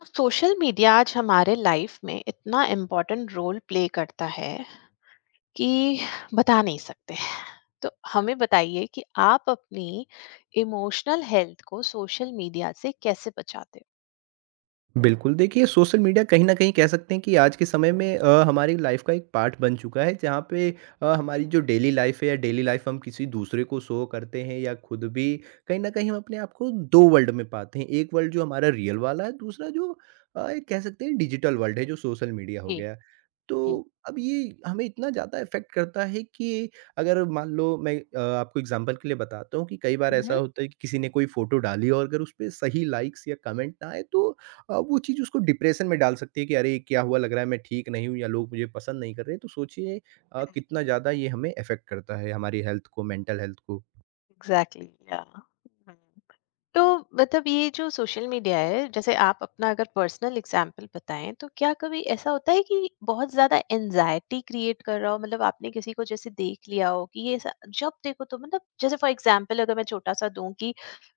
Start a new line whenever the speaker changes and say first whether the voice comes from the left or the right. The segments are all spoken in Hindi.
left: तो सोशल मीडिया आज हमारे लाइफ में इतना इम्पोर्टेंट रोल प्ले करता है कि बता नहीं सकते। तो हमें बताइए कि आप अपनी इमोशनल हेल्थ को सोशल मीडिया से कैसे बचाते हो।
right: बिल्कुल, देखिए सोशल मीडिया कहीं न कहीं कह सकते हैं कि आज के समय में हमारी लाइफ़ का एक पार्ट बन चुका है, जहाँ पे हमारी जो डेली लाइफ़ है या डेली लाइफ़ हम किसी दूसरे को शो करते हैं या खुद भी कहीं न कहीं हम अपने आप को 2 वर्ल्ड में पाते हैं। एक वर्ल्ड जो हमारा रियल वाला है, दूसरा जो एक कह सकते हैं डिजिटल वर्ल्ड है, जो सोशल मीडिया हो
left: जी।
right: गया। तो
left: जी।
right: अब ये हमें इतना ज़्यादा इफ़ेक्ट करता है कि अगर मान लो, मैं आपको एग्ज़ाम्पल के लिए बताता हूँ कि कई बार ऐसा होता है कि किसी ने कोई फ़ोटो डाली और अगर उस पे सही लाइक्स या कमेंट ना आए, तो वो चीज़ उसको डिप्रेशन में डाल सकती है कि अरे! क्या हुआ, लग रहा है मैं ठीक नहीं हूँ, या लोग मुझे पसंद नहीं कर रहे हैं। तो सोचिए कितना ज़्यादा ये हमें इफ़ेक्ट करता है, हमारी हेल्थ को, मेंटल हेल्थ को।
left: एग्जैक्टली। या तो मतलब ये जो सोशल मीडिया है, जैसे आप अपना अगर पर्सनल एग्जांपल बताएं, तो क्या कभी ऐसा होता है कि बहुत ज्यादा एनजाइटी क्रिएट कर रहा हो, मतलब आपने किसी को जैसे देख लिया हो कि जब देखो तो मतलब जैसे फॉर एग्जांपल अगर मैं छोटा सा दूं कि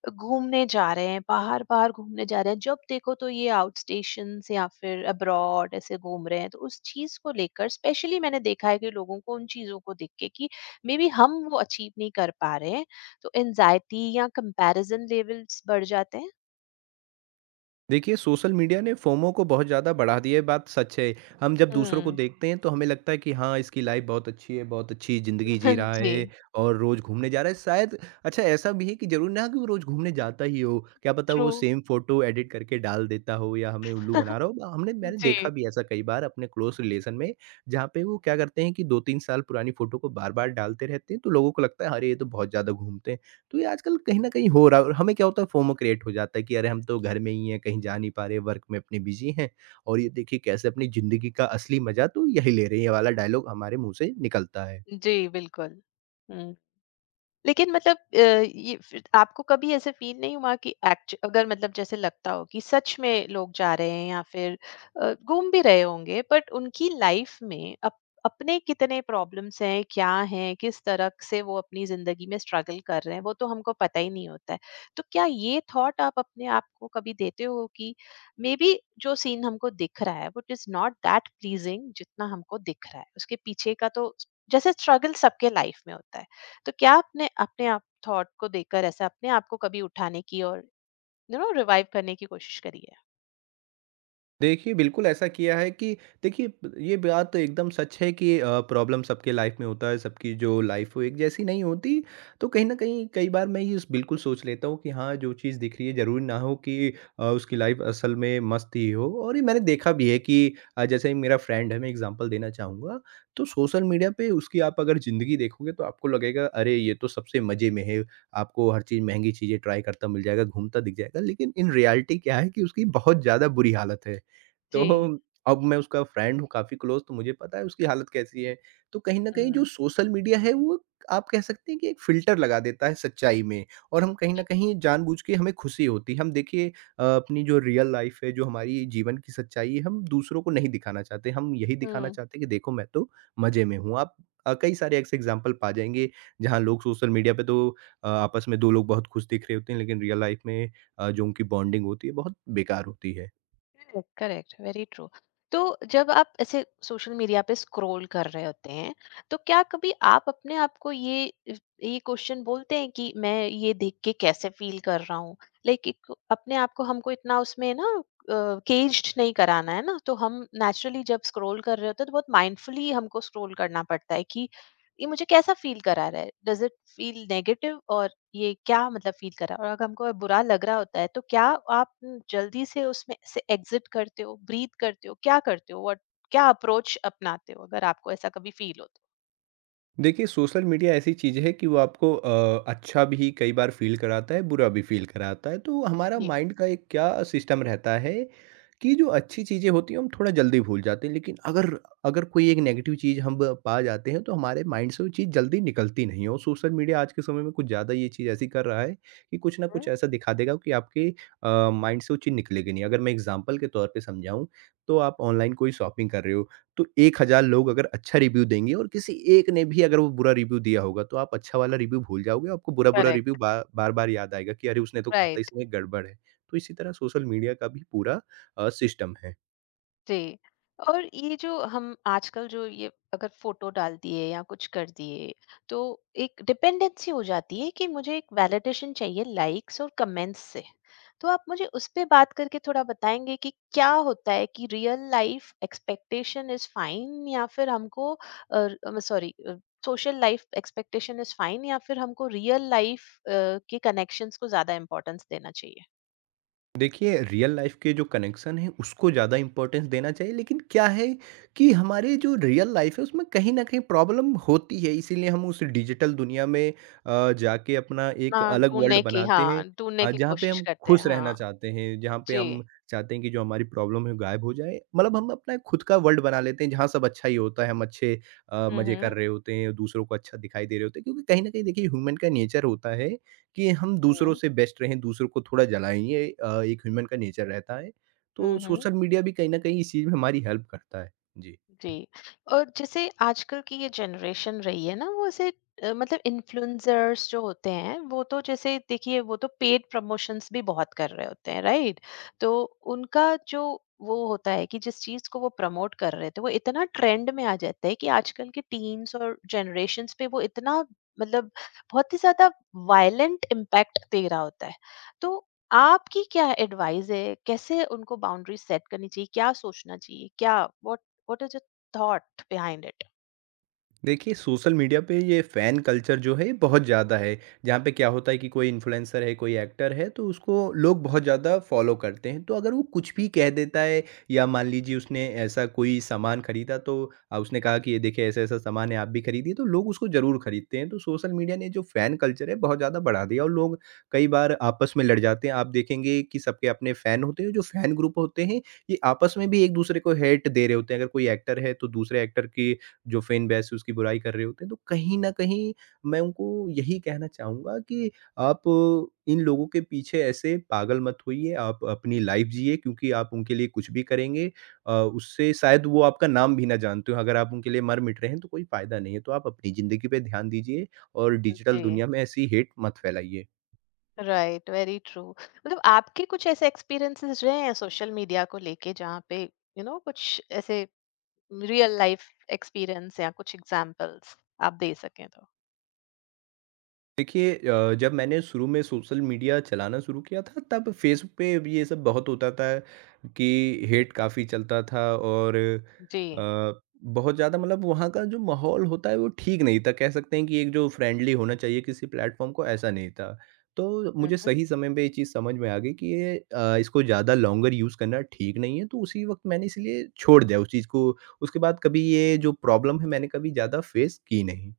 left: घूमने जा रहे हैं, बाहर बाहर घूमने जा रहे हैं, जब देखो तो ये आउट स्टेशन या फिर अब्रॉड ऐसे घूम रहे हैं, तो उस चीज को लेकर स्पेशली मैंने देखा है कि लोगों को उन चीजों को देख के कि मे बी हम वो अचीव नहीं कर पा रहे हैं, तो एंजाइटी या कंपैरिजन लेवल्स बढ़ जाते हैं।
right: देखिए, सोशल मीडिया ने फोमो को बहुत ज़्यादा बढ़ा दिया है, बात सच है। हम जब दूसरों को
left: हम्म।
right: देखते हैं, तो हमें लगता है कि हाँ, इसकी लाइफ़ बहुत अच्छी है, बहुत अच्छी ज़िंदगी जी रहा
left: जी।
right: है और रोज़ घूमने जा रहा है। शायद अच्छा, ऐसा भी है कि ज़रूरी ना कि वो रोज़ घूमने जाता ही हो, क्या पता
left: ट्रू।
right: वो सेम फ़ोटो एडिट करके डाल देता हो या हमें उल्लू बना रहा हो। हमने मैंने देखा
left: जी।
right: भी ऐसा कई बार अपने क्लोज़ रिलेशन में, जहाँ पे वो क्या करते हैं कि 2-3 साल पुरानी फ़ोटो को बार-बार डालते रहते हैं, तो लोगों को लगता है, "अरे! ये तो बहुत ज़्यादा घूमते हैं।" तो ये आजकल कहीं न कहीं हो रहा है, और हमें क्या होता है, फोमो क्रिएट हो जाता है कि अरे, हम तो घर में ही हैं, कहीं जा नहीं पा रहे, वर्क में अपने बिज़ी हैं, और ये देखिए कैसे अपनी ज़िंदगी का असली मज़ा तो यही ले रहे हैं, ये वाला डायलॉग हमारे मुँह से निकलता है।
left: जी बिल्कुल। हम्म। लेकिन मतलब ये फिर आपको कभी ऐसे फ़ील नहीं हुआ कि एक्च अगर मतलब जैसे लगता हो कि सच में लोग जा रहे हैं, या फिर घूम भी रहे होंगे, बट उनकी लाइफ में अप अपने कितने प्रॉब्लम्स हैं, क्या हैं, किस तरह से वो अपनी ज़िंदगी में स्ट्रगल कर रहे हैं, वो तो हमको पता ही नहीं होता है। तो क्या ये थॉट आप अपने आप को कभी देते हो कि मे बी जो सीन हमको दिख रहा है, but is not that pleasing जितना हमको दिख रहा है, उसके पीछे का तो जैसे स्ट्रगल सबके लाइफ में होता है। तो क्या आपने अपने आप थॉट को देकर ऐसे अपने आप को कभी उठाने की और यू नो रिवाइव करने की कोशिश करी है?
right: देखिए, बिल्कुल ऐसा किया है कि देखिए ब ये बात तो एकदम सच है कि प्रॉब्लम सबके लाइफ़ में होता है, सबकी जो लाइफ़ वो एक जैसी नहीं होती। तो कहीं न कहीं कई बार मैं ये स बिल्कुल सोच लेता हूँ कि हाँ, जो चीज़ दिख रही है ज़रूरी ना हो कि उसकी लाइफ़ असल में मस्त ही हो, और ये मैंने देखा भी है कि जैसे ही मेरा फ्रेंड है, मैं एग्ज़ाम्पल देना चाहूँगा, तो सोशल मीडिया पे उसकी आप अगर ज़िंदगी देखोगे तो आपको लगेगा अरे! ये तो सबसे मज़े में है, आपको हर चीज़ महँगी चीज़ें ट्राई करता मिल जाएगा, घूमता दिख जाएगा। लेकिन इन रियलिटी क्या है कि उसकी बहुत ज़्यादा बुरी हालत है। तो
left: जी।
right: अब मैं उसका फ्रेंड हूँ काफ़ी क्लोज़, तो मुझे पता है उसकी हालत कैसी है। तो कहीं न कहीं जो
left: हुँ,
right: सोशल मीडिया है, वो आप कह सकते हैं कि एक फ़िल्टर लगा देता है सच्चाई में, और हम कहीं न
left: जी।
right: कहीं जानबूझ के हमें खुशी होती है। हम देखिए अपनी जो रियल लाइफ़ है, जो हमारी जीवन की सच्चाई है, हम दूसरों को नहीं दिखाना चाहते। हम यही दिखाना
left: हुँ।
right: चाहते हैं कि देखो, मैं तो मज़े में हूँ। आप कई सारे ऐसे एग्ज़ाम्पल पा जाएँगे, जहाँ लोग सोशल मीडिया पे तो आपस में 2 लोग बहुत खुश दिख रहे होते हैं, लेकिन रियल लाइफ़ में जो उनकी बॉन्डिंग होती है, बहुत बेकार होती है।
left: Correct correct very true. तो जब आप ऐसे सोशल मीडिया पे स्क्रॉल कर रहे होते हैं, तो क्या कभी आप अपने आप को ये क्वेश्चन बोलते हैं कि मैं ये देख के कैसे फील कर रहा हूँ। लाइक, अपने आप को हमको इतना उसमें ना केज्ड नहीं कराना है ना, तो हम नेचुरली जब स्क्रॉल कर रहे होते हैं तो बहुत माइंडफुली हमको स्क्रॉल करना पड़ता है कि ये मुझे कैसा फील करा रहा है, डज इट फील नेगेटिव, ये क्या मतलब फील करा, और अगर हमको बुरा लग रहा होता है तो क्या आप जल्दी से उसमें से एग्जिट करते हो, ब्रीथ करते हो, क्या करते हो और क्या अप्रोच अपनाते हो अगर आपको ऐसा कभी फील हो तो?
right: देखिए, सोशल मीडिया ऐसी चीज़ है कि वो आपको अच्छा भी कई बार फ़ील कराता है, बुरा भी फ़ील कराता है। तो हमारा
left: जी।
right: माइंड का एक क्या सिस्टम रहता है कि जो अच्छी चीज़ें होती हैं, हम थोड़ा जल्दी भूल जाते हैं। लेकिन अगर अगर कोई एक नेगेटिव चीज़ हम पा जाते हैं, तो हमारे माइंड से वो चीज़ जल्दी निकलती नहीं है। और सोशल मीडिया आज के समय में कुछ ज़्यादा ये चीज़ ऐसी कर रहा है कि कुछ न कुछ ऐसा दिखा देगा कि आपके माइंड से वो चीज़ निकलेगी नहीं। अगर मैं एग्ज़ाम्पल के तौर पे समझाऊँ, तो आप ऑनलाइन कोई शॉपिंग कर रहे हो। तो 1000 लोग अगर अच्छा रिव्यू देंगे और किसी एक ने भी अगर वो बुरा रिव्यू दिया होगा, तो आप अच्छा वाला रिव्यू भूल जाओगे, आपको बुरा-बुरा रिव्यू
left: करेक्ट।
right: बा बार-बार याद आएगा कि अरे! उसने तो कहा था
left: राइट।
right: इसमें गड़बड़ है। तो इसी तरह सोशल मीडिया का भी पूरा सिस्टम है।
left: जी। और ये जो हम आजकल जो ये अगर फ़ोटो डाल दिए या कुछ कर दिए, तो एक डिपेंडेंसी हो जाती है कि मुझे एक वैलिडेशन चाहिए लाइक्स और कमेंट्स से। तो आप मुझे उस पे बात करके थोड़ा बताएँगे कि क्या होता है कि real life expectation is fine या फिर हमको sorry social life expectation is fine या फिर हमको रियल लाइफ़ के कनेक्शंस को ज़्यादा इम्पोर्टेंस देना चाहिए?
right: देखिए, रियल लाइफ़ के जो कनेक्शन हैं, उसको ज़्यादा इम्पोर्टेंस देना चाहिए, लेकिन क्या है कि हमारे जो रियल लाइफ़ है, उसमें कहीं न कहीं प्रॉब्लम होती है, इसीलिए हम उस डिजिटल दुनिया में जाके अपना एक
left: हाँ,
right: अलग वर्ल्ड
left: ढूँढने की
right: बनाते हैं।
left: हाँ, ढूँढने
right: हाँ,
left: की
right: जहाँ पे
left: कोशिश
right: हम
left: करते हैं।
right: खुश रहना
left: हाँ,
right: चाहते हैं, जहाँ पे
left: जी।
right: हम चाहते हैं कि जो हमारी प्रॉब्लम है, गायब हो जाए। मतलब हम अपना एक खुद का वर्ल्ड बना लेते हैं, जहाँ सब अच्छा ही होता है, हम अच्छे
left: Hı
right: मज़े कर
left: hı.
right: रहे होते हैं, दूसरों को अच्छा दिखाई दे रहे होते हैं, क्योंकि कहीं न कहीं देखिए, ह्यूमन का नेचर होता है कि हम
left: Hı
right: दूसरों
left: hı.
right: से बेस्ट रहें, दूसरों को थोड़ा जलाएँ, ये एक ह्यूमन का नेचर रहता है।
left: Hı
right: तो
left: hı.
right: सोशल मीडिया भी कहीं न कहीं इस चीज़ में हमारी हेल्प करता है। जी।
left: जी। और जैसे आजकल की ये जनरेशन रही है ना, वो ऐसे मतलब इन्फ्लुएंसर्स जो होते हैं वो तो, जैसे देखिए, वो तो पेड प्रमोशंस भी बहुत कर रहे होते हैं, राइट? तो उनका जो वो होता है कि जिस चीज को वो प्रमोट कर रहे थे वो इतना ट्रेंड में आ जाता है कि आजकल के टीन्स और जनरेशन्स पे वो इतना, मतलब बहुत ही ज्यादा वायलेंट इम्पैक्ट दे रहा होता है। तो आपकी क्या एडवाइस है, कैसे उनको बाउंड्री सेट करनी चाहिए, क्या सोचना चाहिए, क्या, what, what is your thought behind it?
right: देखिए, सोशल मीडिया पे ये फ़ैन कल्चर जो है, ये बहुत ज़्यादा है, जहाँ पे क्या होता है कि कोई इन्फ्लुएंसर है, कोई एक्टर है, तो उसको लोग बहुत ज़्यादा फॉलो करते हैं, तो अगर वो कुछ भी कह देता है या मान लीजिए उसने ऐसा कोई सामान खरीदा, तो उसने कहा कि ये देखिए ऐसा ऐसा सामान है, आप भी खरीदिए, तो लोग उसको ज़रूर खरीदते हैं। तो सोशल मीडिया ने जो फ़ैन कल्चर है, बहुत ज़्यादा बढ़ा दिया, और लोग कई बार आपस में लड़ जाते हैं। आप देखेंगे कि सबके अपने फ़ैन होते हैं, जो फ़ैन ग्रुप होते हैं, ये आपस में भी एक दूसरे को हेट दे रहे होते हैं। अगर कोई एक्टर है, तो दूसरे एक्टर की जो फैन बेस है, उसकी बुराई कर रहे होते हैं। तो कहीं न कहीं मैं उनको यही कहना चाहूँगा कि आप इन लोगों के पीछे ऐसे पागल मत होइए, आप अपनी लाइफ़ जिए, क्योंकि आप उनके लिए कुछ भी करेंगे उससे शायद वो आपका नाम भी ना जानते हों। अगर आप उनके लिए मर-मिट रहे हैं तो कोई फ़ायदा नहीं है। तो आप अपनी ज़िंदगी पे ध्यान दीजिए और डिजिटल
left: जी।
right: दुनिया में ऐसी हेट मत फैलाइए।
left: Right very true. मतलब आपके कुछ ऐसे एक्सपीरियंसेस रहे हैं सोशल मीडिया को लेके जहाँ पे यू नो कुछ ऐसे रियल लाइफ एक्सपीरियंस या कुछ एग्जांपल्स आप दे सकें तो?
right: देखिए, जब मैंने शुरू में सोशल मीडिया चलाना शुरू किया था, तब फेसबुक पे भी ये सब बहुत होता था कि हेट काफ़ी चलता था, और
left: जी।
right: बहुत ज़्यादा मतलब वहाँ का जो माहौल होता है, वो ठीक नहीं था। कह सकते हैं कि एक जो फ्रेंडली होना चाहिए किसी प्लेटफॉर्म को, ऐसा नहीं था। तो मुझे सही समय पे ये चीज़ समझ में आ गई कि ये इसको ज़्यादा लॉन्गर यूज़ करना ठीक नहीं है, तो उसी वक्त मैंने इसलिए छोड़ दिया उस चीज़ को। उसके बाद कभी ये जो प्रॉब्लम है, मैंने कभी ज़्यादा फेस की नहीं।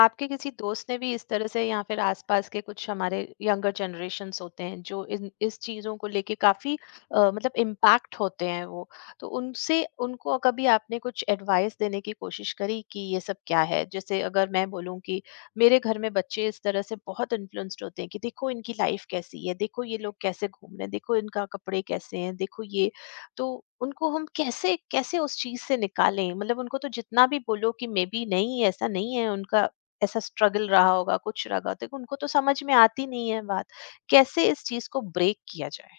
left: आपके किसी दोस्त ने भी इस तरह से या फिर आसपास के कुछ हमारे यंगर जनरेशन्स होते हैं जो इन इस चीज़ों को लेके काफ़ी मतलब इम्पैक्ट होते हैं वो, तो उनसे उनको कभी आपने कुछ एडवाइस देने की कोशिश करी कि ये सब क्या है? जैसे अगर मैं बोलूँ कि मेरे घर में बच्चे इस तरह से बहुत इन्फ्लुएंस्ड होते हैं कि देखो इनकी लाइफ कैसी है, देखो ये लोग कैसे घूम रहे हैं, देखो इनका कपड़े कैसे हैं, देखो ये। तो उनको हम कैसे कैसे उस चीज़ से निकालें? मतलब उनको तो जितना भी बोलो कि मे बी नहीं ऐसा नहीं है, उनका ऐसा स्ट्रगल रहा होगा कुछ रहा, तो उनको तो समझ में आती नहीं है बात, कैसे इस चीज को ब्रेक किया जाए?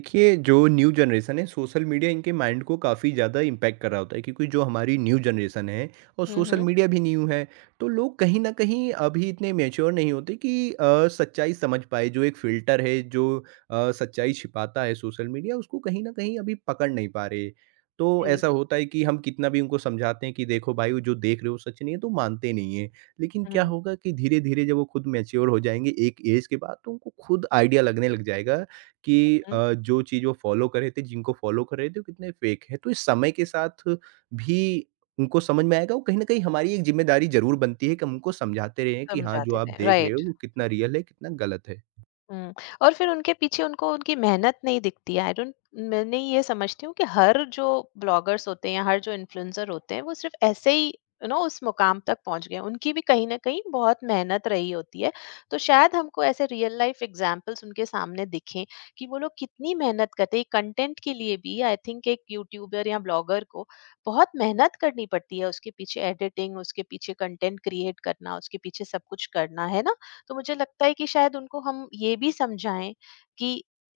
right: देखिए, जो न्यू जनरेशन है, सोशल मीडिया इनके माइंड को काफ़ी ज़्यादा इम्पैक्ट कर रहा होता है, क्योंकि जो हमारी न्यू जनरेशन है और
left: हम्म।
right: सोशल मीडिया भी न्यू है, तो लोग कहीं न कहीं अभी इतने मैच्योर नहीं होते कि सच्चाई समझ पाए। जो एक फ़िल्टर है, जो सच्चाई छिपाता है सोशल मीडिया, उसको कहीं न कहीं अभी पकड़ नहीं पा रहे। तो
left: जी।
right: ऐसा होता है कि हम कितना भी उनको समझाते हैं कि देखो भाई, वो जो देख रहे हो सच नहीं है, तो मानते नहीं हैं। लेकिन क्या
left: हम्म
right: होगा कि धीरे-धीरे जब वो खुद मैच्योर हो जाएँगे एक ऐज के बाद, तो उनको खुद आइडिया लगने लग जाएगा कि
left: हम्म।
right: जो चीज़ वो फ़ॉलो कर रहे थे, जिनको फ़ॉलो कर रहे थे, वो कितने फ़ेक हैं। तो इस समय के साथ भी उनको समझ में आएगा, और कहीं न कहीं हमारी एक ज़िम्मेदारी ज़रूर बनती है कि हम उनको समझाते रहें कि हाँ, जो
left: समझाते
right: आप
left: रहे,
right: देख रहे
left: राइट।
right: हो वो कितना रियल है, कितना गलत है।
left: हुँ, और फिर उनके पीछे उनको उनकी मेहनत नहीं दिखती है। आई डोंट, मैंने ये समझती हूँ कि हर जो ब्लॉगर्स होते हैं, हर जो इन्फ्लुएंसर होते हैं, वो सिर्फ़ ऐसे ही यू नो उस मुकाम तक पहुँच गए। उनकी भी कहीं न कहीं बहुत मेहनत रही होती है। तो शायद हमको ऐसे रियल लाइफ़ एग्ज़ाम्पल्स उनके सामने दिखें कि वो लोग कितनी मेहनत करते हैं। कंटेंट के लिए भी आई थिंक एक यूट्यूबर या ब्लॉगर को बहुत मेहनत करनी पड़ती है। उसके पीछे एडिटिंग, उसके पीछे कंटेंट क्रिएट करना, उसके पीछे सब कुछ करना, है ना? तो मुझे लगता है कि शायद उनको हम ये भी समझाएं कि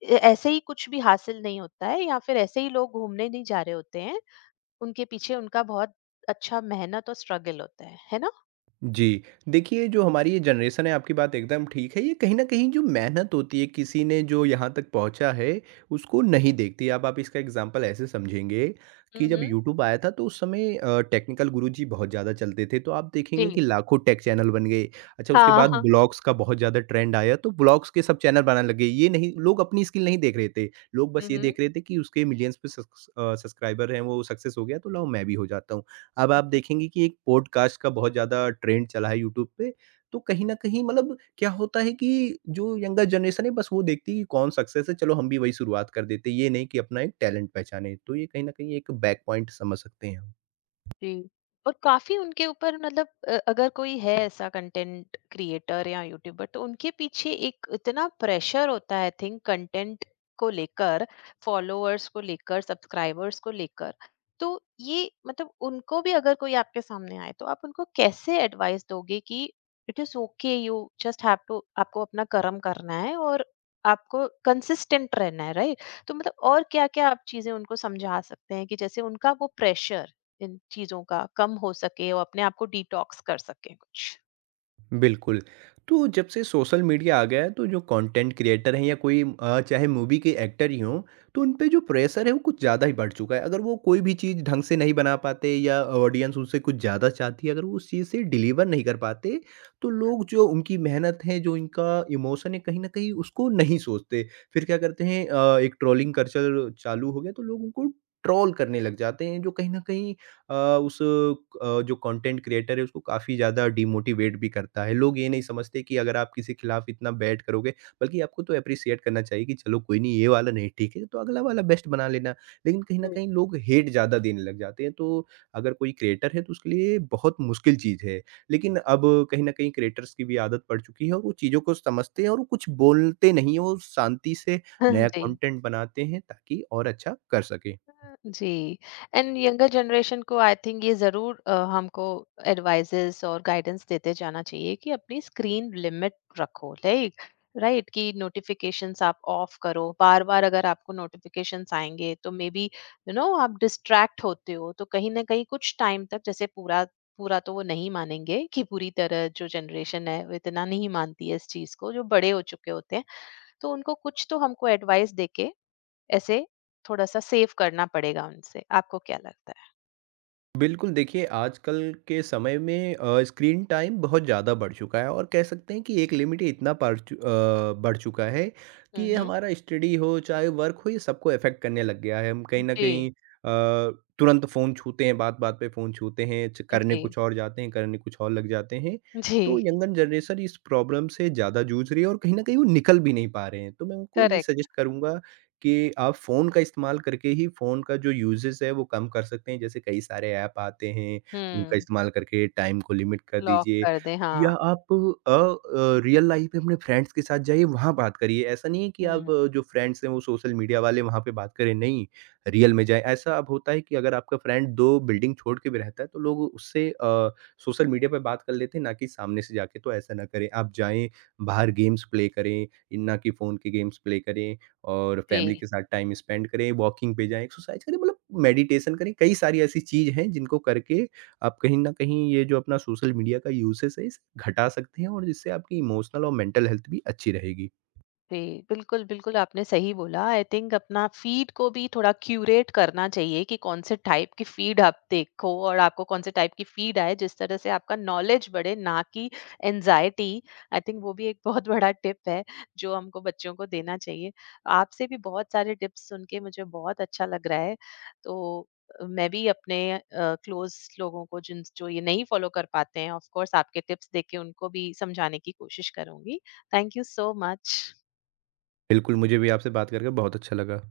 left: ऐसे ही कुछ भी हासिल नहीं होता है या फिर ऐसे ही लोग घूमने नहीं जा रहे होते हैं, उनके पीछे उनका बहुत अच्छा मेहनत और स्ट्रगल होता है ना?
right: जी। देखिए, जो हमारी ये जनरेशन है, आपकी बात एकदम ठीक है, ये कहीं न कहीं जो मेहनत होती है किसी ने, जो यहाँ तक पहुँचा है, उसको नहीं देखती। अब आप इसका एग्ज़ाम्पल ऐसे समझेंगे कि जब
left: हम्म।
right: यूट्यूब आया था, तो उस समय टेक्निकल गुरुजी बहुत ज़्यादा चलते थे, तो आप देखेंगे कि
left: जी।
right: लाखों टेक चैनल बन गए। अच्छा, उसके
left: हाँ
right: बाद
left: हाँ।
right: ब्लॉग्स का बहुत ज़्यादा ट्रेंड आया, तो ब्लॉग्स के सब चैनल बनाने लग गए। ये नहीं लोग अपनी स्किल नहीं देख रहे थे, लोग बस ये देख रहे थे कि उसके मिलियंस पे सब्सक्राइबर हैं, वो सक्सेस हो गया तो लाओ मैं भी हो जाता हूँ। अब आप
left: हम्म।
right: देखेंगे कि एक पॉडकास्ट का बहुत ज़्यादा ट्रेंड चला है यूट्यूब पे, तो कहीं न कहीं मतलब क्या होता है कि जो यंगर जनरेशन है, बस वो देखती है कि कौन सक्सेस है, चलो हम भी वही शुरुआत कर देते हैं। ये नहीं कि अपना एक टैलेंट पहचाने। तो ये कहीं न कहीं एक बैक पॉइंट समझ सकते हैं हम।
left: जी। और काफी उनके ऊपर मतलब अगर कोई है ऐसा कंटेंट क्रिएटर या यूट्यूबर तो उनके पीछे एक इतना प्रेशर होता है, आई थिंक कंटेंट को लेकर, फॉलोअर्स को लेकर, सब्सक्राइबर्स को लेकर, तो ये मतलब उनको भी अगर कोई आपके सामने आए तो आप उनको कैसे एडवाइस दोगे कि it is okay, you just have to, आपको अपना कर्म करना है और आपको कंसिस्टेंट रहना है, राइट? तो मतलब और क्या क्या आप चीजें उनको समझा सकते हैं कि जैसे उनका वो प्रेशर इन चीजों का कम हो सके और अपने आप को डिटॉक्स कर सके कुछ।
right: बिल्कुल। तो जब से सोशल मीडिया आ गया है तो जो कंटेंट क्रिएटर हैं या कोई चाहे मूवी के एक्टर ही हों, तो उन पे जो प्रेशर है वो कुछ ज़्यादा ही बढ़ चुका है। अगर वो कोई भी चीज़ ढंग से नहीं बना पाते या ऑडियंस उनसे कुछ ज़्यादा चाहती है, अगर वो उस चीज़ से डिलीवर नहीं कर पाते, तो लोग जो उनकी मेहनत है, जो इनका इमोशन है, कहीं न कहीं उसको नहीं सोचते। फिर क्या करते हैं, एक ट्रोलिंग कल्चर चालू हो गया, तो लोग उनको ट्रोल करने लग जाते हैं, जो कहीं न कहीं अ, उस जो कंटेंट क्रिएटर है उसको काफ़ी ज़्यादा डिमोटिवेट भी करता है। लोग ये नहीं समझते कि अगर आप किसी के खिलाफ इतना बैड करोगे, बल्कि आपको तो एप्रिशिएट करना चाहिए कि चलो, कोई नहीं, ये वाला नहीं ठीक है, तो अगला वाला बेस्ट बना लेना। लेकिन कहीं न
left: हम्म।
right: कहीं लोग हेट ज़्यादा देने लग जाते हैं, तो अगर कोई क्रिएटर है तो उसके लिए बहुत मुश्किल चीज़ है। लेकिन अब कहीं न कहीं क्रिएटर्स की भी आदत पड़ चुकी है, और वो चीज़ों को समझते हैं, और वो कुछ बोलते नहीं हैं, वो शांति से नया
left: जी।
right: कंटेंट बनाते हैं ताकि और अच्छा कर सकें।
left: जी। एंड यंगर जनरेशन को आई थिंक ये ज़रूर हमको एडवाइजेस और गाइडेंस देते जाना चाहिए कि अपनी स्क्रीन लिमिट रखो, लाइक, राइट? कि नोटिफिकेशंस आप ऑफ करो, बार बार अगर आपको नोटिफिकेशंस आएंगे तो मे बी यू नो आप डिस्ट्रैक्ट होते हो, तो कहीं ना कहीं कुछ टाइम तक जैसे पूरा पूरा तो वो नहीं मानेंगे कि पूरी तरह, जो जनरेशन है वो इतना नहीं मानती है इस चीज को, जो बड़े हो चुके होते हैं, तो उनको कुछ तो हमको एडवाइस देके ऐसे थोड़ा-सा सेव करना पड़ेगा उनसे। आपको क्या लगता है?
right: बिल्कुल, देखिए आजकल के समय में स्क्रीन टाइम बहुत ज़्यादा बढ़ चुका है, और कह सकते हैं कि एक लिमिट ही इतना बढ़ चुका है कि
left: हुँ,
right: ये
left: हुँ।
right: हमारा स्टडी हो, चाहे वर्क हो, ये सबको अफ़ेक्ट करने लग गया है। हम कहीं न
left: जी,
right: कहीं तुरंत फ़ोन छूते हैं, बात-बात पे फ़ोन छूते हैं, च करने
left: जी,
right: कुछ और जाते हैं, करने कुछ और लग जाते हैं। तो
left: जी,
right: यंगर जनरेशन इस प्रॉब्लम से ज़्यादा जूझ रही है, और कहीं न कहीं वो निकल भी नहीं पा रहे हैं। तो मैं उनको ये
left: करेक्ट।
right: सजेस्ट करूँगा कि आप फ़ोन का इस्तेमाल करके ही फ़ोन का जो यूज़ेज़ है वो कम कर सकते हैं। जैसे कई सारे ऐप आते हैं, उनका
left: हुँ,
right: इस्तेमाल करके टाइम को लिमिट कर
left: लॉक
right: दीजिए,
left: कर दें,
right: या
left: हाँ।
right: आप रियल लाइफ़ में अपने फ्रेंड्स के साथ जाइए, वहाँ बात करिए। ऐसा नहीं है कि आप
left: हुँ,
right: जो फ्रेंड्स हैं वो सोशल मीडिया वाले वहाँ पे बात करें, नहीं, रियल में जाएँ। ऐसा अब होता है कि अगर आपका फ्रेंड 2 बिल्डिंग छोड़ के भी रहता है तो लोग उससे सोशल मीडिया पे बात कर लेते हैं, ना कि सामने से जाके, तो ऐसा ना करें। आप जाएँ, बाहर गेम्स प्ले करें, ना कि फ़ोन के गेम्स प्ले करें। और
left: जी।
right: फैमिली के साथ टाइम स्पेंड करें, वॉकिंग पे जाएँ, एक्सरसाइज़ करें, मतलब मेडिटेशन करें। कई सारी ऐसी चीज़ हैं जिनको करके आप कहीं न कहीं ये जो अपना सोशल मीडिया का यूसेज है, इसे घटा सकते हैं, और जिससे आपकी इमोशनल और मेंटल हेल्थ भी अच्छी रहेगी।
left: जी, बिल्कुल, बिल्कुल आपने सही बोला। आई थिंक अपना फीड को भी थोड़ा क्यूरेट करना चाहिए कि कौन-से टाइप की फीड आप देखो और आपको कौन-से टाइप की फीड आए, जिस तरह से आपका नॉलेज बढ़े, ना कि एंग्ज़ायटी। आई थिंक वो भी एक बहुत बड़ा टिप है, जो हमको बच्चों को देना चाहिए। आपसे भी बहुत सारे टिप्स सुन के मुझे बहुत अच्छा लग रहा है। तो मैं भी अपने क्लोज़ लोगों को जिन जो ये नहीं फ़ॉलो कर पाते हैं, ऑफ़ कोर्स आपके टिप्स देके उनको भी समझाने की कोशिश करूँगी। Thank you so much.
right: बिल्कुल, मुझे भी आपसे बात करके बहुत अच्छा लगा।